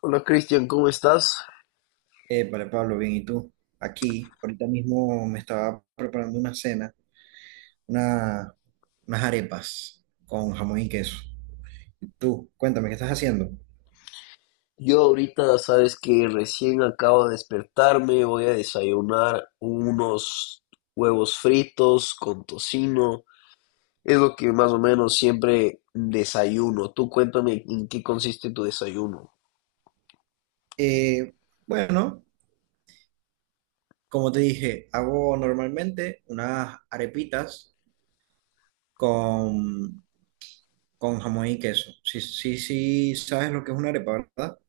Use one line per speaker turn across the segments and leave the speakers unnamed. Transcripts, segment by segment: Hola Cristian, ¿cómo estás?
Vale, Pablo, bien, ¿y tú? Aquí, ahorita mismo me estaba preparando una cena, una, unas arepas con jamón y queso. Tú, cuéntame, ¿qué estás haciendo?
Yo ahorita sabes que recién acabo de despertarme, voy a desayunar unos huevos fritos con tocino, es lo que más o menos siempre desayuno. Tú cuéntame en qué consiste tu desayuno.
Eh, bueno, como te dije, hago normalmente unas arepitas con, con jamón y queso. Sí, sí, sí, sabes lo que es una arepa, ¿verdad?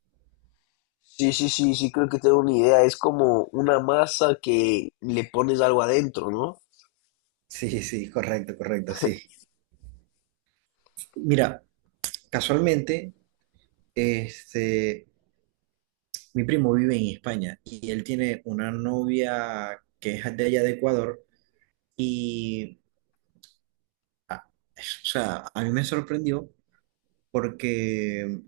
Sí, sí, sí, sí, creo que tengo una idea, es como una masa que le pones algo adentro, ¿no?
Sí, sí, correcto, correcto, sí. Mira, casualmente, este, mi primo vive en España y él tiene una novia que es de allá de Ecuador y, ah, o sea, a mí me sorprendió porque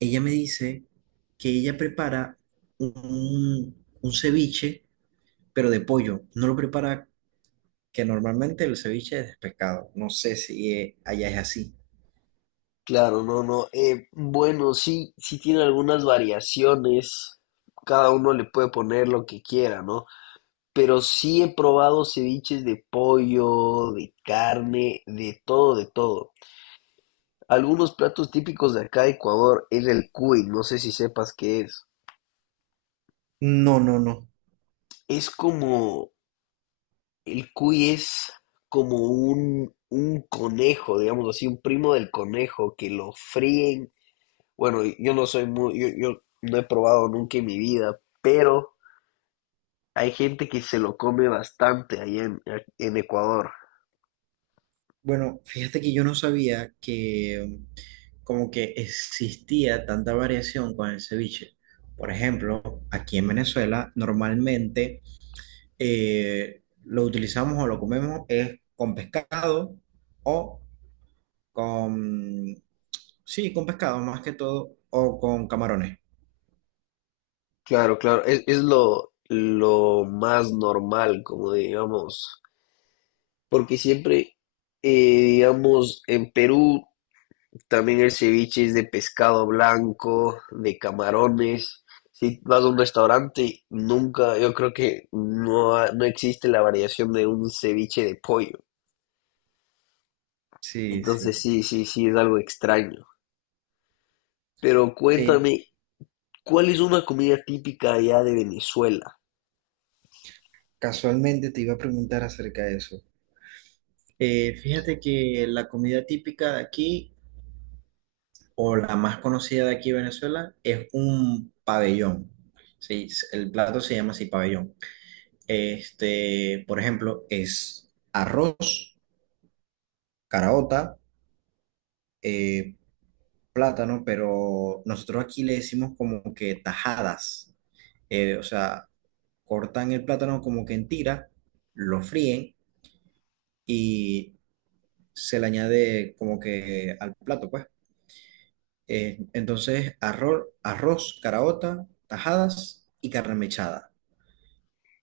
ella me dice que ella prepara un ceviche, pero de pollo. No lo prepara, que normalmente el ceviche es de pescado. No sé si allá es así.
Claro, no, no. Bueno, sí, sí tiene algunas variaciones, cada uno le puede poner lo que quiera, ¿no? Pero sí he probado ceviches de pollo, de carne, de todo, de todo. Algunos platos típicos de acá de Ecuador es el cuy, no sé si sepas qué es.
No, no, no.
Es como, el cuy es como un conejo, digamos así, un primo del conejo que lo fríen. Bueno, yo no soy muy, yo no he probado nunca en mi vida, pero hay gente que se lo come bastante en Ecuador.
Bueno, fíjate que yo no sabía que como que existía tanta variación con el ceviche. Por ejemplo, aquí en Venezuela normalmente lo utilizamos o lo comemos es con pescado o con, sí, con pescado más que todo o con camarones.
Claro, claro, es lo más normal, como digamos, porque siempre, digamos, en Perú también el ceviche es de pescado blanco, de camarones. Si vas a un restaurante, nunca, yo creo que no, no existe la variación de un ceviche de pollo.
Sí,
Entonces
sí.
sí, sí, sí, es algo extraño. Pero
Eh,
cuéntame, ¿cuál es una comida típica allá de Venezuela?
casualmente te iba a preguntar acerca de eso. Fíjate que la comida típica de aquí o la más conocida de aquí de Venezuela, es un pabellón. Sí, el plato se llama así pabellón. Este, por ejemplo, es arroz, caraota, eh, plátano, pero nosotros aquí le decimos como que tajadas. O sea, cortan el plátano como que en tiras, lo fríen y se le añade como que al plato, pues. Entonces, arroz, caraota, tajadas y carne mechada.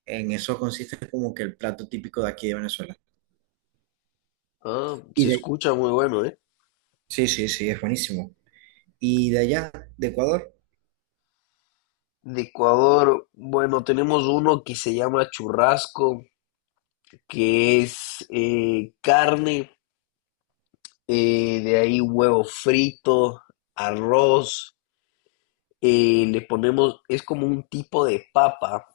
En eso consiste como que el plato típico de aquí de Venezuela.
Ah,
Y
se
de...
escucha muy bueno, ¿eh?
Sí, sí, sí, es buenísimo. Y de allá, de Ecuador,
De Ecuador, bueno, tenemos uno que se llama churrasco, que es carne, de ahí huevo frito, arroz, le ponemos, es como un tipo de papa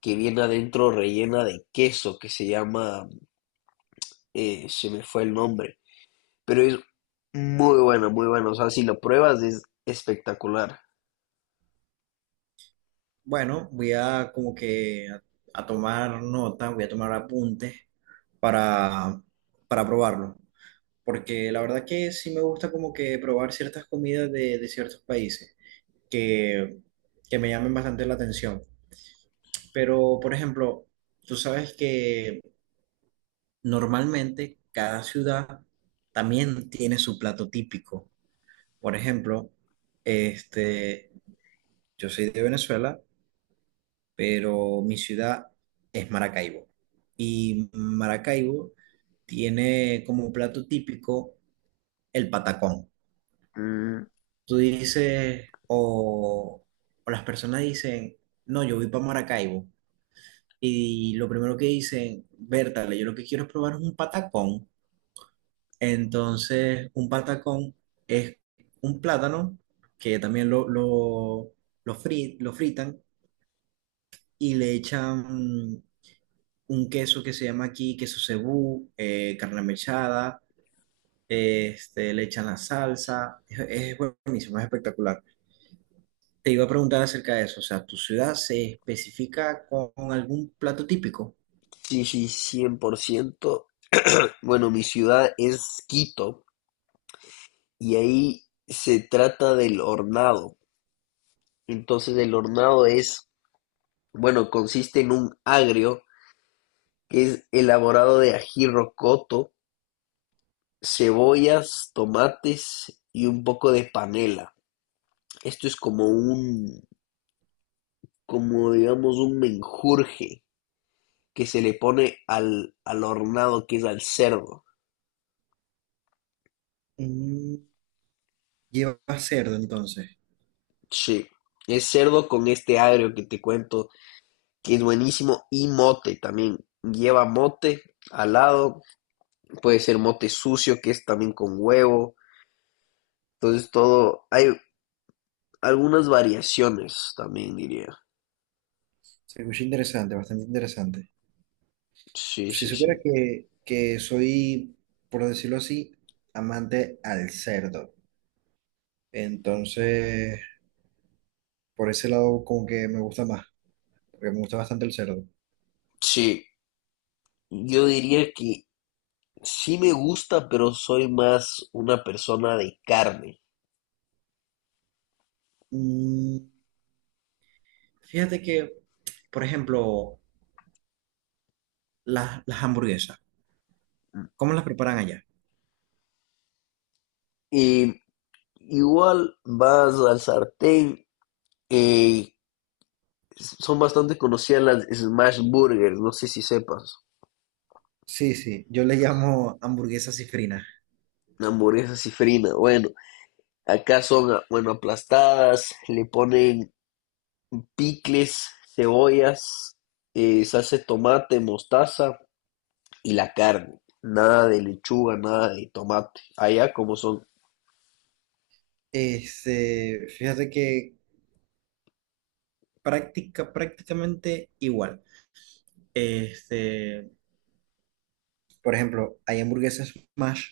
que viene adentro rellena de queso, que se llama, se me fue el nombre, pero es muy bueno, muy bueno, o sea, si lo pruebas es espectacular.
bueno, voy a como que a tomar nota, voy a tomar apuntes para, para probarlo. Porque la verdad que sí me gusta como que probar ciertas comidas de ciertos países que, que me llamen bastante la atención. Pero, por ejemplo, tú sabes que normalmente cada ciudad también tiene su plato típico. Por ejemplo, este, yo soy de Venezuela, pero mi ciudad es Maracaibo. Y Maracaibo tiene como un plato típico el patacón.
Mm,
Tú dices, o las personas dicen, no, yo voy para Maracaibo. Y lo primero que dicen, Bertale, yo lo que quiero es probar un patacón. Entonces, un patacón es un plátano que también lo lo fritan y le echan un queso que se llama aquí queso cebú, carne mechada, este, le echan la salsa, es buenísimo, es espectacular. Te iba a preguntar acerca de eso, o sea, ¿tu ciudad se especifica con algún plato típico?
sí, sí, 100%. Bueno, mi ciudad es Quito, y ahí se trata del hornado. Entonces el hornado es, bueno, consiste en un agrio que es elaborado de ají rocoto, cebollas, tomates y un poco de panela. Esto es como un, como digamos un menjurje que se le pone al hornado que es al cerdo.
Mm, lleva cerdo entonces,
Sí, es cerdo con este agrio que te cuento, que es buenísimo, y mote también. Lleva mote al lado, puede ser mote sucio, que es también con huevo. Entonces todo, hay algunas variaciones también diría.
se escucha interesante, bastante interesante.
Sí,
Si
sí, sí.
supiera que soy, por decirlo así, amante al cerdo, entonces por ese lado como que me gusta más. Porque me gusta bastante el cerdo.
Sí, yo diría que sí me gusta, pero soy más una persona de carne.
Mm, fíjate que, por ejemplo, las hamburguesas, ¿cómo las preparan allá?
Y igual vas al sartén, eh, son bastante conocidas las smash burgers, no sé si sepas,
Sí, sí, yo le llamo hamburguesa cifrina.
hamburguesas y frina. Bueno, acá son, ah, bueno, aplastadas, le ponen picles, cebollas, salsa de tomate, mostaza y la carne. Nada de lechuga, nada de tomate. Allá como son.
Este, fíjate que, prácticamente igual. Este, por ejemplo, hay hamburguesas smash,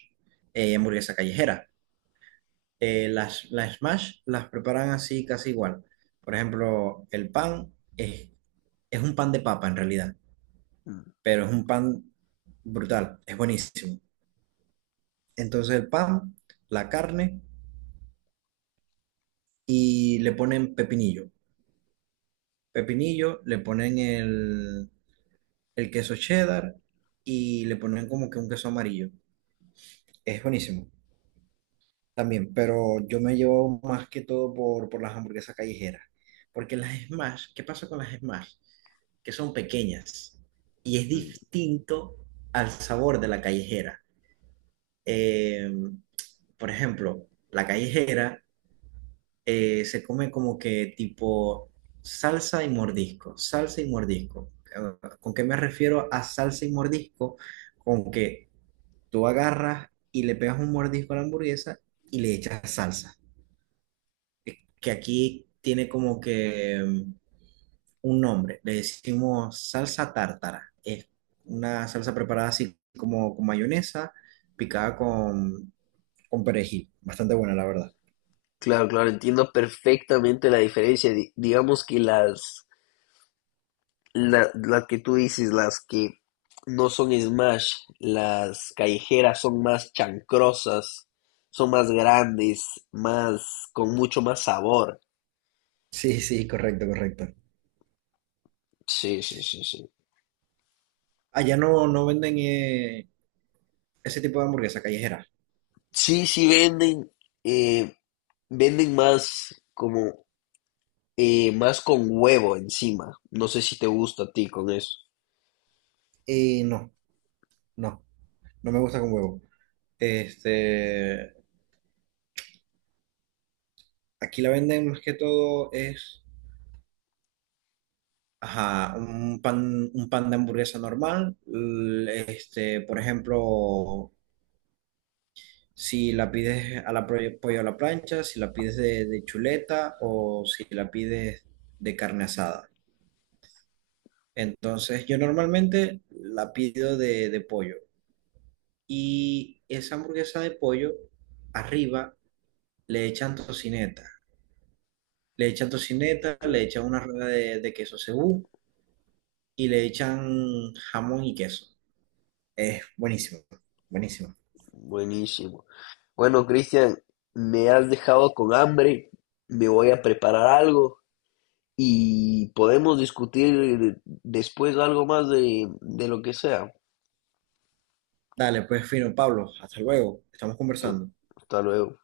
hamburguesa callejera. Las smash las preparan así casi igual. Por ejemplo, es un pan de papa en realidad.
Mm,
Pero es un pan brutal, es buenísimo. Entonces el pan, la carne y le ponen pepinillo. Pepinillo, el queso cheddar y le ponen como que un queso amarillo. Es buenísimo también, pero yo me llevo más que todo por las hamburguesas callejeras. Porque las Smash, ¿qué pasa con las Smash? Que son pequeñas y es
mm.
distinto al sabor de la callejera. eh, por ejemplo, la callejera se come como que tipo salsa y mordisco, salsa y mordisco. ¿Con qué me refiero a salsa y mordisco? Con que tú agarras y le pegas un mordisco a la hamburguesa y le echas salsa, que aquí tiene como que un nombre, le decimos salsa tártara. Es una salsa preparada así como con mayonesa, picada con perejil. Bastante buena, la verdad.
Claro, claro, entiendo perfectamente la diferencia. Digamos que las, las que tú dices, las que no son smash, las callejeras son más chancrosas, son más grandes, más, con mucho más sabor.
Sí, sí, correcto, correcto.
Sí, sí, sí, sí.
Allá no, no venden ese tipo de hamburguesa callejera.
Sí, sí venden. eh, Venden más como más con huevo encima. No sé si te gusta a ti con eso.
No, no, no me gusta con huevo. Este, aquí la venden más que todo es, ajá, un pan de hamburguesa normal. Este, por ejemplo, si la pides a la pollo a la plancha, si la pides de chuleta o si la pides de carne asada. Entonces, yo normalmente la pido de pollo. Y esa hamburguesa de pollo, arriba le echan tocineta. Le echan tocineta,
Ok,
le echan una rueda de queso cebú y le echan jamón y queso. Es buenísimo, buenísimo.
buenísimo. Bueno, Cristian, me has dejado con hambre. Me voy a preparar algo y podemos discutir después algo más de lo que sea.
Dale, pues fino, Pablo, hasta luego. Estamos
Entonces,
conversando.
hasta luego.